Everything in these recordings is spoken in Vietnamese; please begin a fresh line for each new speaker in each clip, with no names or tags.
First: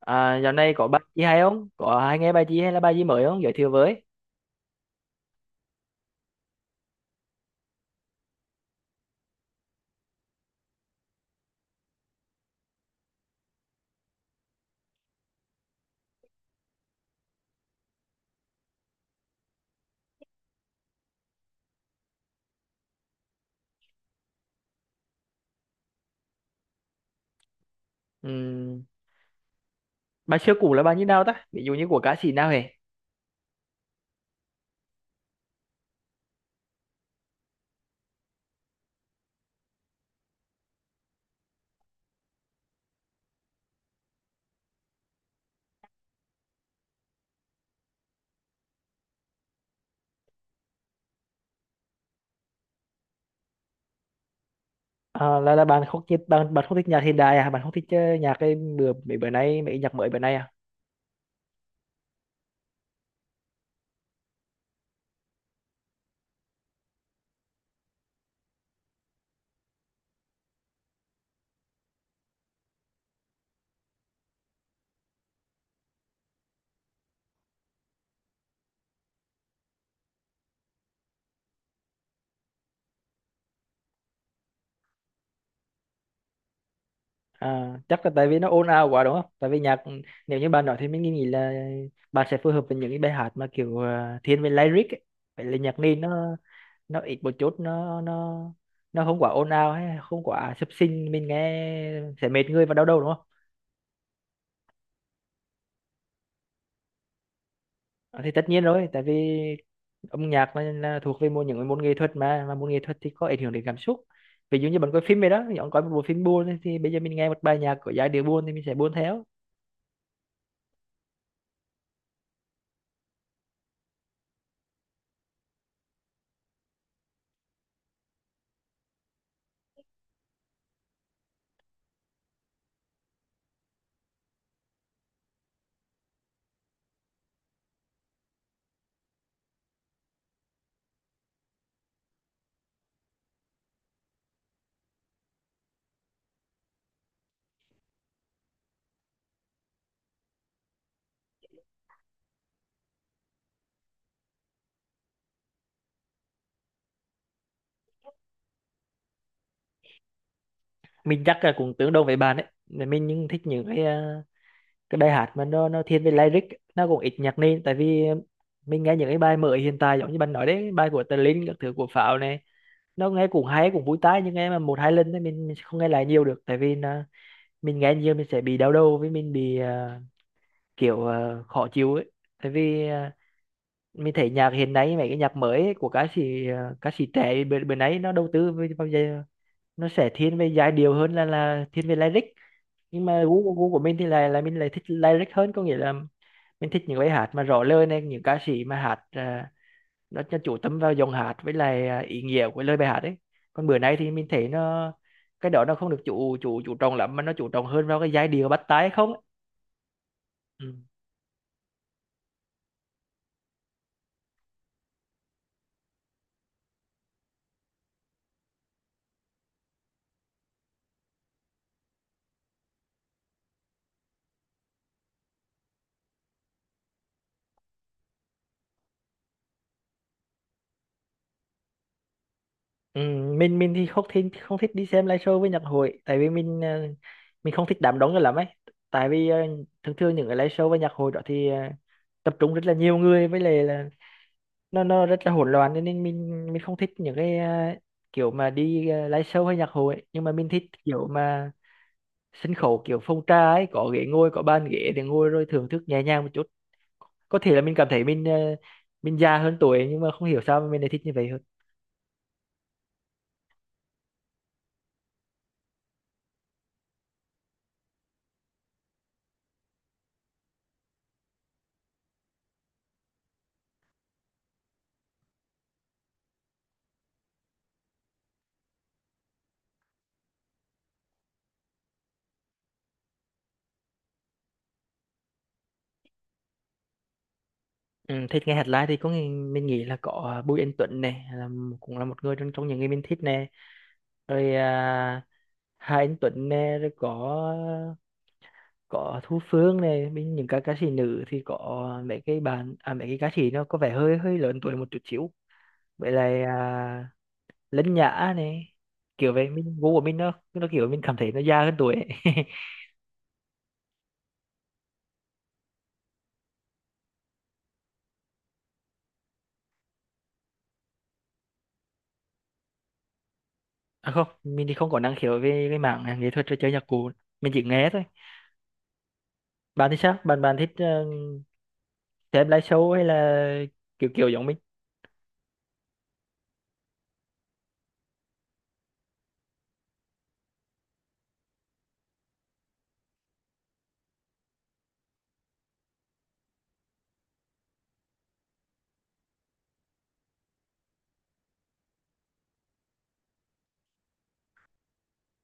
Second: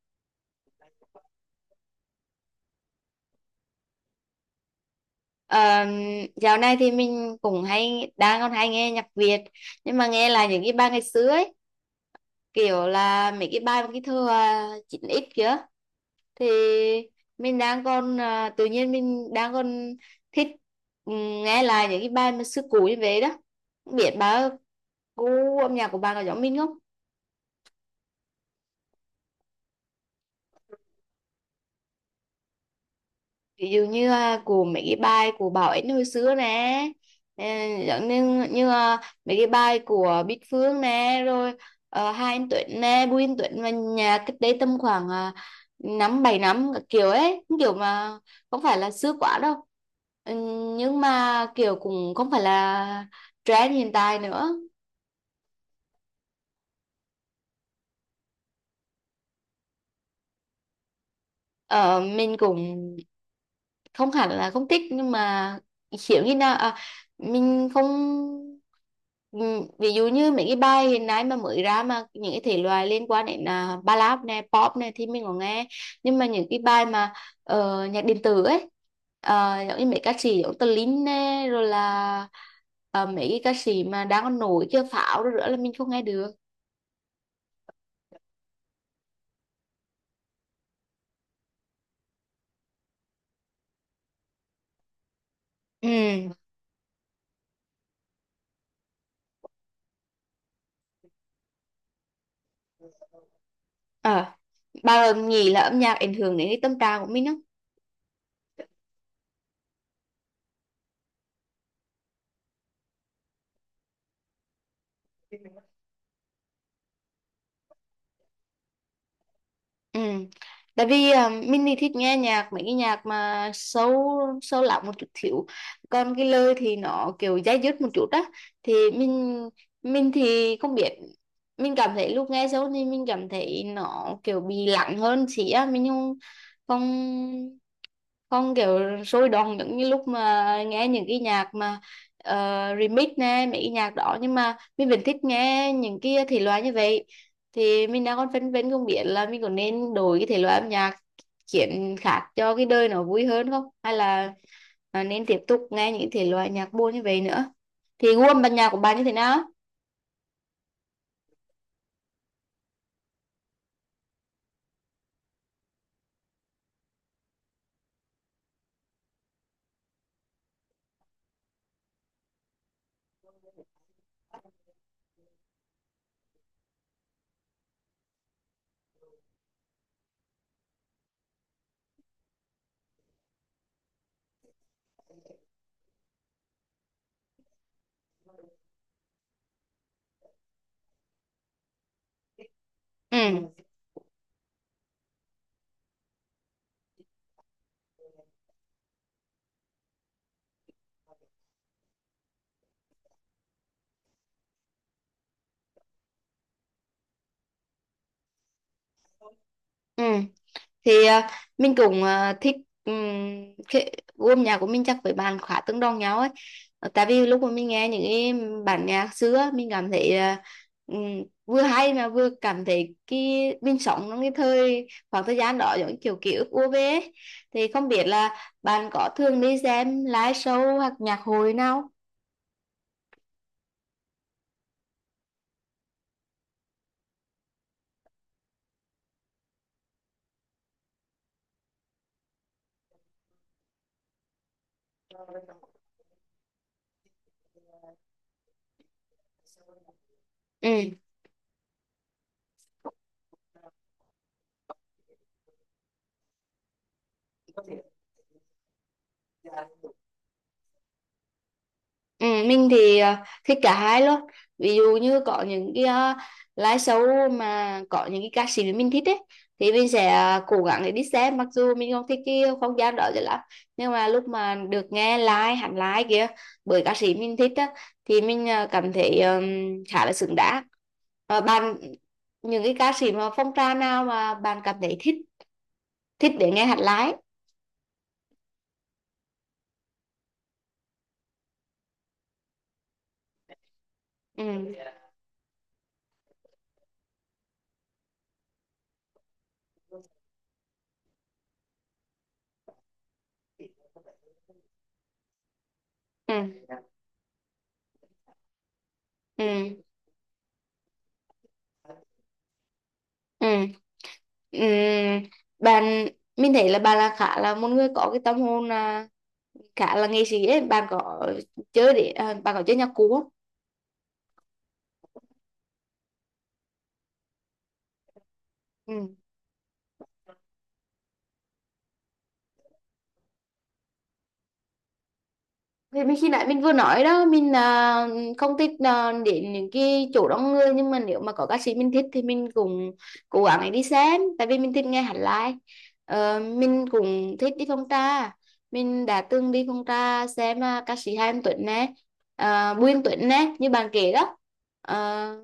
À, dạo này có bài gì hay không? Có hay nghe bài gì hay là bài gì mới không? Giới thiệu với.
Ờ, Dạo này thì mình cũng hay đang còn hay nghe nhạc Việt, nhưng mà nghe là những cái bài ngày xưa ấy, kiểu là mấy cái bài mà cái thơ 9x kia, thì mình đang còn tự nhiên mình đang còn thích, ừm, nghe lại những cái bài mà xưa cũ như vậy đó. Không biết bà, gu âm nhạc của bà có giống mình không?
Ừm, bài xưa cũ là bài như nào ta? Ví dụ như của ca sĩ nào hề?
Ví dụ như của mấy cái bài của Bảo Ánh hồi xưa nè, ờ, giống như như à, mấy cái bài của Bích Phương nè, rồi Hai Anh Tuấn nè, Bùi Anh Tuấn, và nhà cách đây tầm khoảng năm bảy năm các kiểu ấy, kiểu mà không phải là xưa quá đâu. Ừ, nhưng mà kiểu cũng không phải là trend hiện tại nữa.
À, là bạn không thích nhạc hiện đại à? Bạn không thích nhạc cái bữa mấy bữa nay mấy nhạc mới bữa nay à?
Ờ, mình cũng không hẳn là không thích, nhưng mà hiểu như nào mình không, ví dụ như mấy cái bài hiện nay mà mới ra, mà những cái thể loại liên quan đến ballad này, pop này, thì mình có nghe. Nhưng mà những cái bài mà nhạc điện tử ấy, giống như mấy ca sĩ giống Tờ Linh này, rồi là mấy cái ca sĩ mà đang còn nổi kia, Pháo, rồi nữa là mình không nghe được.
À, chắc là tại vì nó ồn ào quá đúng không? Tại vì nhạc nếu như bạn nói thì mình nghĩ là bạn sẽ phù hợp với những cái bài hát mà kiểu thiên về lyric ấy. Phải là nhạc nền
Ừ.
nó ít một chút nó nó không quá ồn ào hay không quá sập sình mình nghe sẽ mệt người và đau đầu đúng không?
à, bà nghĩ là âm nhạc ảnh hưởng đến cái tâm trạng của mình không?
Ờ, thì tất nhiên rồi tại vì âm nhạc là thuộc về một những môn nghệ thuật mà môn nghệ thuật thì có ảnh hưởng đến cảm xúc. Ví dụ như bạn coi phim vậy đó, bạn coi một bộ phim buồn ấy, thì bây giờ mình nghe một bài nhạc có giai điệu buồn thì mình sẽ buồn theo.
Ừ. Tại vì mình thì thích nghe nhạc, mấy cái nhạc mà sâu sâu lắng một chút xíu, còn cái lời thì nó kiểu dai dứt một chút á, thì mình thì không biết, mình cảm thấy lúc nghe sâu thì mình cảm thấy nó kiểu bị lặng hơn xí á, mình không không không kiểu sôi động giống như lúc mà nghe những cái nhạc mà ờ, remix nè, mấy cái nhạc đó, nhưng mà mình vẫn thích nghe những cái thể loại như vậy. Thì mình đang còn phân vân không biết là mình có nên đổi cái thể loại âm nhạc, chuyển khác cho cái đời nó vui hơn không, hay là nên tiếp tục nghe những thể loại nhạc buồn như vậy nữa? Thì gu âm ban nhạc của bạn như thế nào?
Mình chắc là cũng tương đương với bạn ấy. Mà mình nhưng thích những cái cái bài hát mà nó thiên về lyric, nó cũng ít nhạc nền tại vì mình nghe những cái bài mới hiện tại giống như bạn nói đấy, bài của Tờ Linh các thứ, của Pháo này, nó nghe cũng hay cũng vui tai nhưng nghe mà một hai lần thì mình sẽ không nghe lại nhiều được tại vì là mình nghe nhiều mình sẽ bị đau đầu, với mình bị kiểu khó chịu ấy. Tại vì mình thấy nhạc hiện nay mấy cái nhạc mới ấy, của ca sĩ ca sĩ trẻ bên bên ấy, nó đầu tư về- bao giờ nó sẽ thiên về giai điệu hơn là thiên về lyric. Nhưng
Ừ,
mà gu của mình thì là mình lại thích lyric hơn, có nghĩa là mình thích những bài hát mà rõ lời này, những ca sĩ mà hát à, nó chủ tâm vào dòng hát với lại à, ý nghĩa của lời bài hát ấy. Còn bữa nay thì mình thấy nó, cái đó nó không được chủ chủ chủ trọng lắm mà nó chủ trọng hơn vào cái giai điệu bắt tai không ấy.
ừ.
Ừ.
Thì mình cũng thích, um, cái gu âm nhạc của mình chắc với bạn khá tương đồng nhau ấy. Ờ, tại vì lúc mà mình nghe những cái bản nhạc xưa, mình cảm thấy ừm, vừa hay mà vừa cảm thấy cái, mình sống trong cái thời, khoảng thời gian đó, giống như kiểu ký ức ùa về ấy. Thì không biết là bạn có thường đi xem live show hoặc nhạc hội nào?
Ừ, mình thì không thích đi xem live show với nhạc hội, tại vì mình mình không thích đám đông cho lắm ấy. Tại vì thường thường những cái live show với nhạc hội đó thì tập trung rất là nhiều người với lại là nó rất là hỗn loạn, cho nên mình không thích những cái kiểu mà đi live show hay nhạc hội ấy. Nhưng mà mình thích
Ừ.
kiểu mà sân khấu kiểu phong trà ấy, có ghế ngồi, có bàn ghế để ngồi rồi thưởng thức nhẹ nhàng một chút. Có thể là mình cảm thấy mình mình già hơn tuổi nhưng mà không hiểu sao mà mình lại thích như vậy hơn.
Ừ, mình thì thích cả hai luôn. Ví dụ như có những cái live show mà có những cái ca sĩ mà mình thích ấy, thì mình sẽ cố gắng để đi xem, mặc dù mình không thích cái không gian đó cho lắm, nhưng mà lúc mà được nghe live, hẳn live kia, bởi ca sĩ mình thích á, thì mình cảm thấy khá là xứng đáng. Ờ, bạn, những cái ca sĩ mà phong trào nào mà bạn cảm thấy thích thích để nghe hẳn live?
Ừ, thích nghe hát live thì có nghe, mình nghĩ là có à, Bùi Anh Tuấn này là cũng là một người trong trong những người mình thích nè.
Ừ,
Rồi à, Hà Anh Tuấn nè, rồi có Thu Phương này. Bên những ca ca sĩ nữ thì có mấy cái bạn à, mấy cái ca sĩ nó có vẻ hơi hơi lớn tuổi một chút xíu, vậy là
ừ,
à, Lân Nhã này, kiểu
ừ,
vậy. Mình gu của mình nó kiểu mình cảm thấy nó già hơn tuổi ấy.
ừ. Ừm, bạn, mình thấy là bạn là khá là một người có cái tâm hồn khá là nghệ sĩ ấy. Bạn có chơi nhạc cụ
À không, mình thì không có năng khiếu về cái mảng nghệ thuật trò chơi nhạc cụ, mình chỉ nghe thôi.
không?
Bạn thì sao, bạn bạn thích xem live show hay là kiểu kiểu giống mình?
Thì mình khi nãy mình vừa nói đó, mình không thích đến những cái chỗ đông người, nhưng mà nếu mà có ca sĩ mình thích thì mình cũng cố gắng để đi xem, tại vì mình thích nghe hát live. Ờ, mình cũng thích đi phong trà, mình đã từng đi phong trà xem ca sĩ Hà Anh Tuấn nè, Bùi Anh Tuấn nè, như bạn kể đó. Ờ,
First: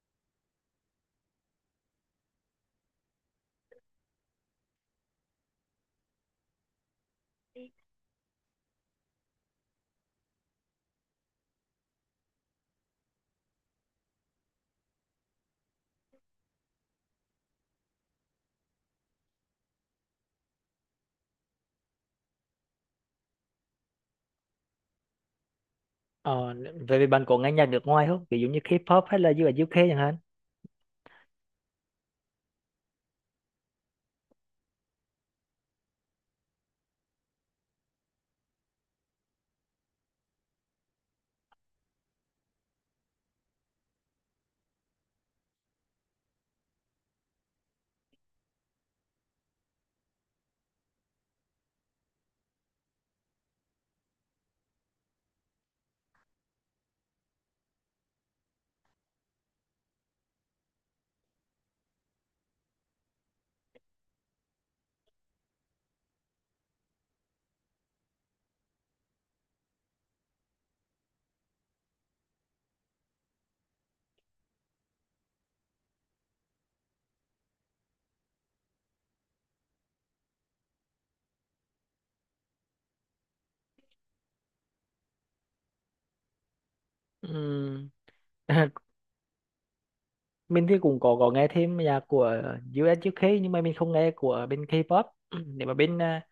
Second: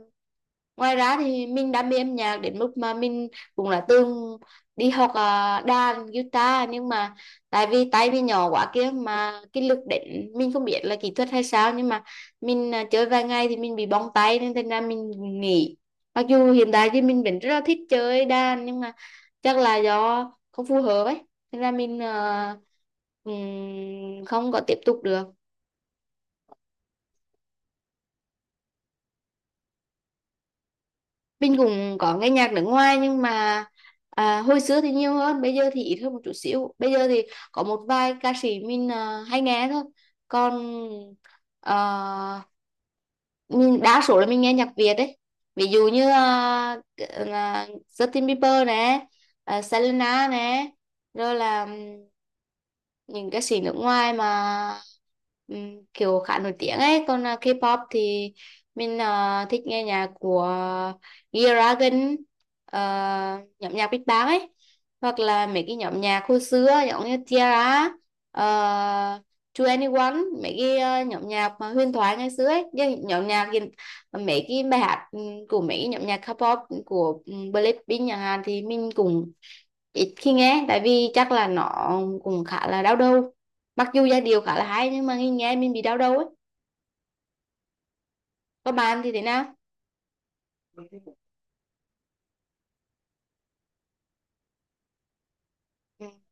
ngoài ra thì mình đam mê âm nhạc đến mức mà mình cũng đã từng đi học đàn guitar, nhưng mà tại vì tay mình nhỏ quá kia, mà cái lực đánh, mình không biết là kỹ thuật hay sao, nhưng mà mình chơi vài ngày thì mình bị bong tay, nên thành ra mình nghỉ. Mặc dù hiện tại thì mình vẫn rất là thích chơi đàn, nhưng mà chắc là do không phù hợp ấy, nên là mình không có tiếp tục được.
ờ, Về bạn có nghe nhạc nước ngoài không, ví dụ như K-pop hay là US UK chẳng hạn?
Mình cũng có nghe nhạc nước ngoài, nhưng mà hồi xưa thì nhiều hơn, bây giờ thì ít hơn một chút xíu. Bây giờ thì có một vài ca sĩ mình hay nghe thôi. Còn ờ, mình đa số là mình nghe nhạc Việt đấy. Ví dụ như Justin Bieber nè, Selena nè, rồi là những ca sĩ nước ngoài mà kiểu khá nổi tiếng ấy. Còn K-pop thì mình thích nghe nhạc của G-Dragon, ờ, nhóm nhạc Big Bang ấy, hoặc là mấy cái nhóm nhạc hồi xưa giống như Tiara, uh, 2NE1, mấy cái nhóm nhạc mà huyền thoại ngày xưa ấy. Chứ nhóm nhạc hiện- Mấy cái bài hát của mấy cái nhóm nhạc K-pop, của Blackpink chẳng hạn, thì mình cũng ít khi nghe, tại vì chắc là nó cũng khá là đau đầu, mặc dù giai điệu khá là hay, nhưng mà nghe nghe mình bị đau đầu ấy.
Ừm,
Có, bạn thì thế nào?
mình thì cũng có nghe thêm nhạc của US UK nhưng mà mình không nghe của bên K-pop. Nếu mà bên
Ừ,
à,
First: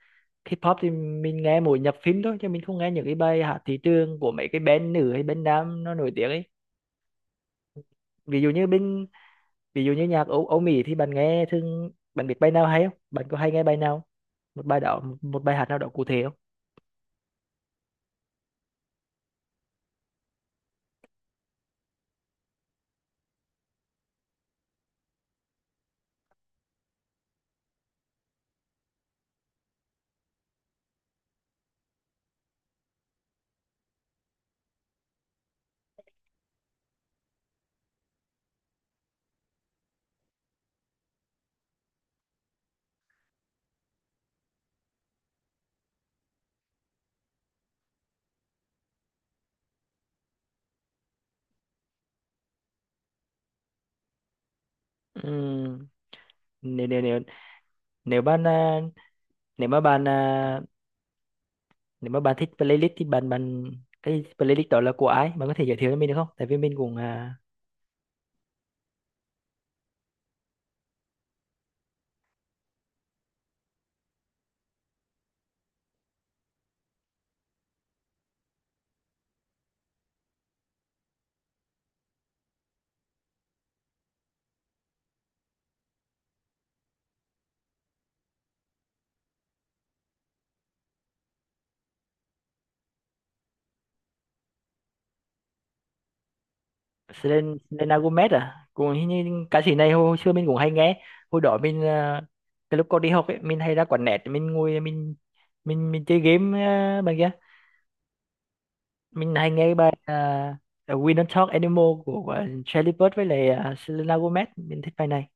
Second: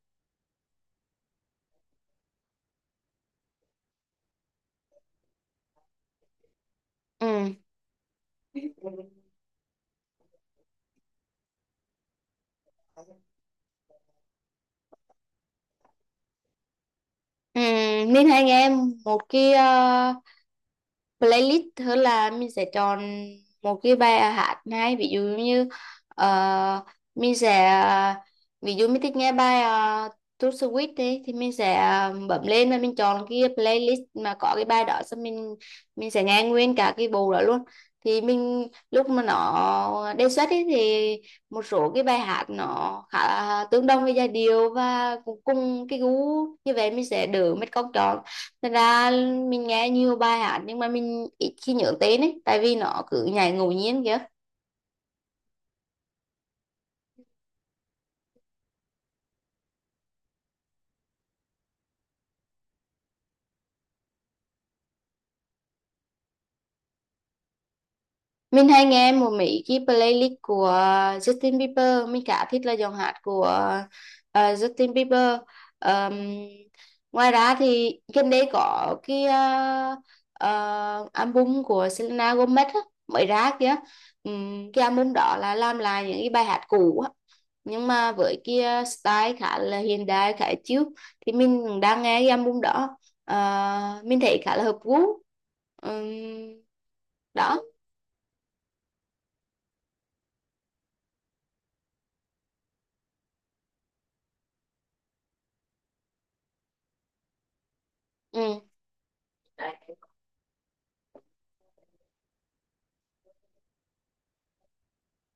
K-pop thì mình nghe mỗi nhạc phim thôi, chứ mình không nghe những cái bài hát thị trường của mấy cái band nữ hay band nam nó nổi tiếng ấy.
ừ,
ví dụ như bên Ví dụ như nhạc Âu, Âu Mỹ thì bạn nghe thường, bạn biết bài nào hay không, bạn có hay nghe bài nào một bài đó một bài hát nào đó cụ thể không?
ừ. Mình hay nghe một cái playlist, tức là mình sẽ chọn một cái bài hát hay. Ví dụ như ờ, mình sẽ, ví dụ mình thích nghe bài uh, To Sweet đi thì mình sẽ bấm lên và mình chọn cái playlist mà có cái bài đó, xong mình sẽ nghe nguyên cả cái bộ đó luôn. Thì mình lúc mà nó đề xuất ấy, thì một số cái bài hát nó khá là tương đồng với giai điệu và cũng cùng cái gu như vậy, mình sẽ đỡ mất công chọn. Thật ra mình nghe nhiều bài hát, nhưng mà mình ít khi nhớ tên ấy, tại vì nó cứ nhảy ngẫu nhiên kìa.
Ừ. Nếu nếu bạn à, nếu mà bạn à, nếu mà bạn thích playlist thì bạn bạn cái playlist đó là của ai, bạn có thể giới thiệu cho mình được không, tại vì mình cũng à,
Mình hay nghe một mấy cái playlist của Justin Bieber, mình khá thích là giọng hát của Justin Bieber. Ờm, ngoài ra thì gần đây có cái album của Selena Gomez á, mới ra kìa. Cái album đó là làm lại những cái bài hát cũ á, nhưng mà với kia style khá là hiện đại, khá chill, thì mình cũng đang nghe cái album đó. Ờ, mình thấy khá là hợp gu. Ừm,
Selen-
đó,
Selena Gomez à, cũng hình như ca sĩ này hồi xưa mình cũng hay nghe. Hồi đó mình à, cái lúc còn đi học ấy, mình hay ra quán net mình ngồi mình chơi game à, bằng kia
ừ.
mình hay nghe cái bài à, We Don't Talk Anymore của Charlie Puth với lại à, Selena Gomez, mình thích bài này.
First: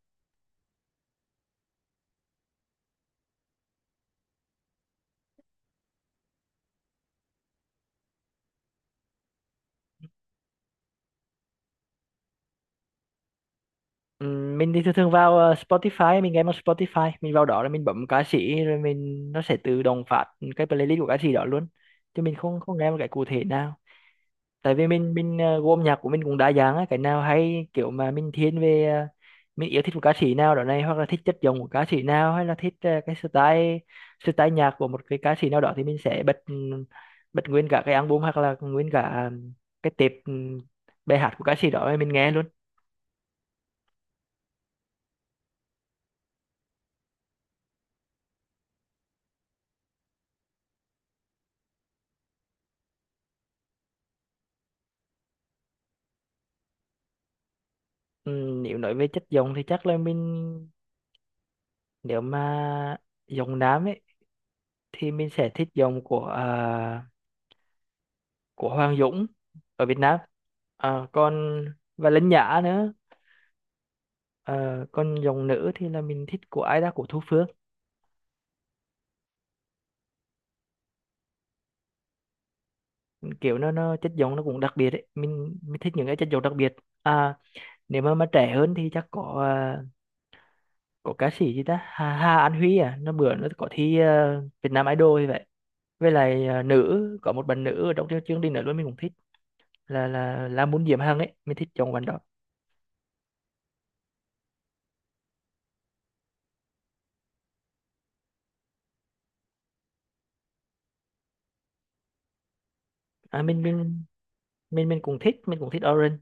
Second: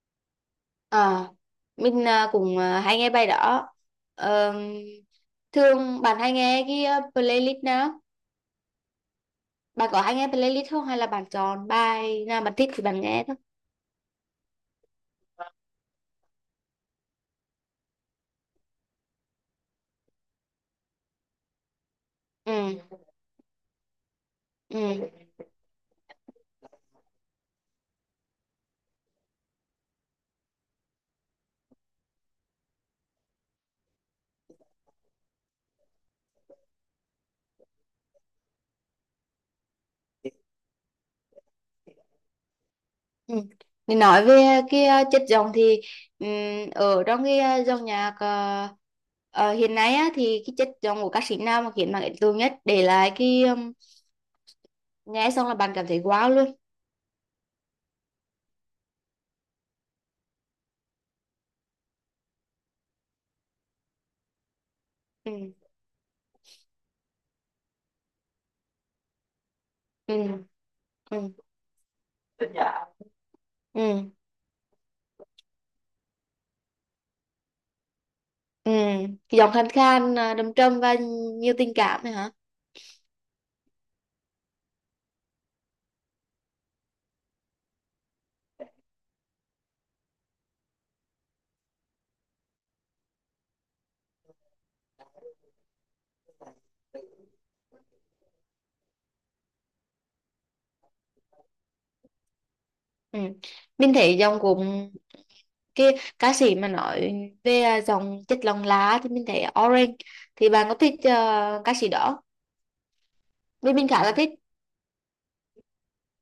Ờ, mình cũng hay nghe bài đó. Ờm, thường bạn hay nghe cái playlist nào? Bạn có hay nghe playlist không, hay là bạn chọn bài nào bạn thích thì bạn nghe thôi?
Mình thì thường thường vào Spotify, mình nghe một Spotify mình vào đó rồi mình bấm ca sĩ rồi mình nó sẽ tự động phát cái playlist của ca sĩ đó luôn, chứ mình
Ừ.
không không nghe một cái cụ thể nào. Tại vì
Ừ.
mình gu âm nhạc của mình cũng đa dạng á, cái nào hay kiểu mà mình thiên về mình yêu thích một ca sĩ nào đó này, hoặc là thích chất giọng của ca sĩ nào, hay là thích cái style style nhạc của một cái ca sĩ nào đó thì mình sẽ bật bật nguyên cả cái album, hoặc là nguyên cả cái tệp bài hát của ca sĩ đó mình nghe luôn.
Ừ. Thì nói về cái chất giọng thì, ở trong cái dòng nhạc ờ, hiện nay á, thì cái chất giọng của ca sĩ nào mà khiến bạn ấn tượng nhất, để lại cái, nghe xong là bạn cảm thấy wow luôn?
Ừ, nếu nói về chất giọng thì chắc là mình, nếu mà giọng nam ấy thì mình sẽ
Ừ.
thích giọng của à, của Hoàng Dũng ở Việt Nam.
Ừ.
À,
Ừ.
còn và Linh Nhã nữa.
Ừ.
À, còn giọng nữ thì là mình thích của ai đó, của Thu Phương.
Ừ. Cái giọng khàn khàn, đầm trầm và nhiều tình cảm này hả?
Kiểu nó chất giọng nó cũng đặc biệt ấy, mình thích những cái chất giọng đặc biệt. À, nếu mà trẻ hơn thì chắc có à, có ca sĩ gì ta, Hà An Huy, à nó bữa nó có thi à, Việt Nam Idol như vậy. Với lại à, nữ có một bạn nữ ở trong chương chương trình nữa luôn mình cũng thích, là là muốn Diễm Hằng ấy, mình thích chọn bạn đó.
Ừ. Mình thấy giọng của cái ca sĩ mà nói về giọng chất lòng lá thì mình thấy Orange, thì bạn có thích ca sĩ đó?
À mình
Vì mình khá
mình
là thích.
mình cũng thích mình cũng thích Orange,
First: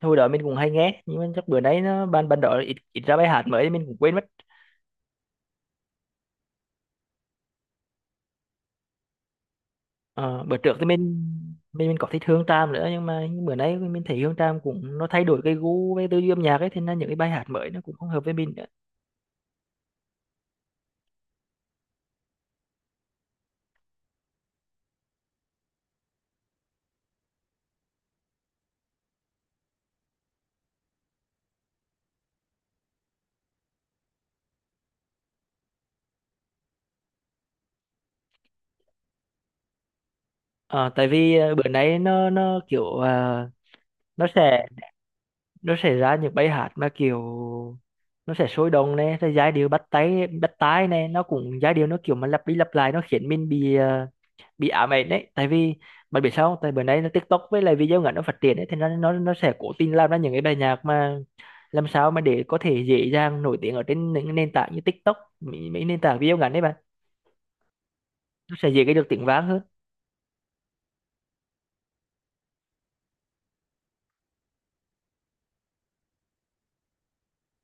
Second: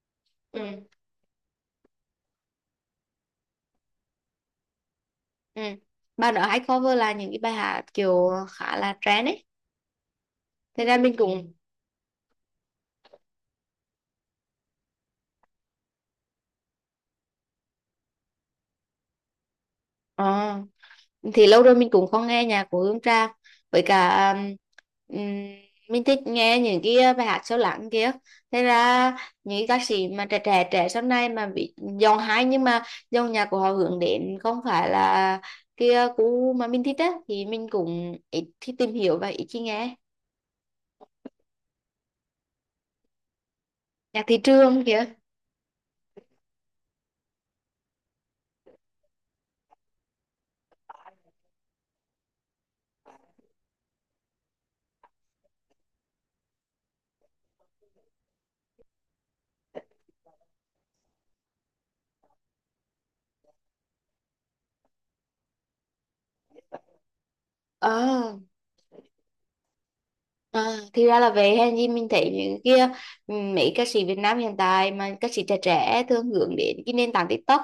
hồi đó mình cũng
Ừ.
hay nghe nhưng mà chắc bữa nay nó ban ban đó ít, ít ra bài hát mới mình cũng quên mất.
Ừ. Bài đó hay cover là những cái bài hát kiểu khá là trend ấy.
Ờ, bữa trước
Thế
thì
ra mình cũng,
mình có thích Hương Tràm nữa nhưng mà bữa nay mình thấy Hương Tràm cũng nó thay đổi cái gu với tư duy âm nhạc ấy, thế nên những cái bài hát mới nó cũng không hợp với mình nữa.
ờ, thì lâu rồi mình cũng không nghe nhạc của Hương Trang. Với cả, um, mình thích nghe những cái bài hát sâu lắng kia. Thế ra những cái ca sĩ mà trẻ trẻ trẻ sau này mà bị giọng hay, nhưng mà dòng nhạc của họ hướng đến không phải là kia cũ mà mình thích á, thì mình cũng ít khi tìm hiểu và ít khi nghe.
Ờ, tại vì bữa nay nó kiểu
Nhạc
nó
thị
sẽ
trường kia.
nó sẽ ra những bài hát mà kiểu nó sẽ sôi động này rồi giai điệu bắt tai này, nó cũng giai điệu nó kiểu mà lặp đi lặp lại, nó khiến mình bị bị ám ảnh đấy. Tại vì bạn biết sao không? Tại bữa nay nó TikTok với lại video ngắn nó phát triển ấy, thì nó nó sẽ cố tình làm ra những cái bài nhạc mà làm sao mà để có thể dễ dàng nổi tiếng ở trên những nền tảng như TikTok, mấy nền tảng video ngắn đấy bạn,
Ờ
nó sẽ dễ cái được tiếng vang hơn.
À, thì ra là vậy. Hay gì mình thấy những kia, mấy ca sĩ Việt Nam hiện tại mà ca sĩ trẻ trẻ thường hướng đến cái nền tảng TikTok.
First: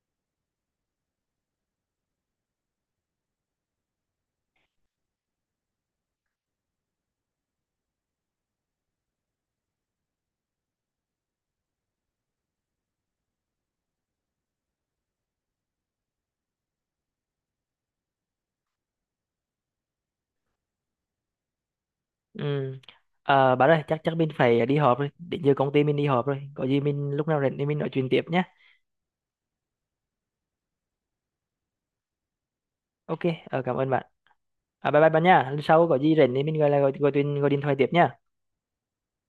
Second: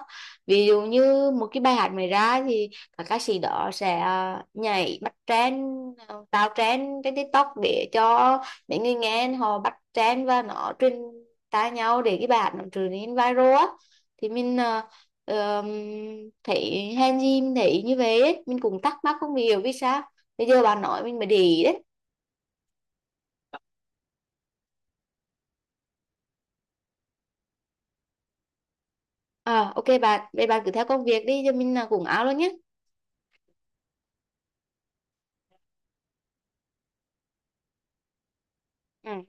Ví dụ như một cái bài hát mới ra thì các ca sĩ đó sẽ nhảy bắt trend, tạo trend trên TikTok để cho mấy người nghe họ bắt trend và nó truyền tai nhau để cái bài hát nó trở nên viral á. Thì mình ờm, thấy hay gì mình thấy như vậy ấy. Mình cũng thắc mắc không hiểu vì sao, bây giờ bà nói mình mới để ý đấy.
Ừ. À, bạn ơi chắc chắc mình phải đi họp rồi, định giờ công ty mình đi họp rồi, có gì mình lúc nào rảnh thì mình nói chuyện tiếp nhé.
À, ok bạn, vậy bạn cứ theo công việc đi, cho mình là cũng áo luôn nhé.
OK, ờ, cảm ơn bạn. À, bye bye bạn nha. Lần sau có gì rảnh thì mình gọi là gọi, gọi điện thoại tiếp nha.
Ừ.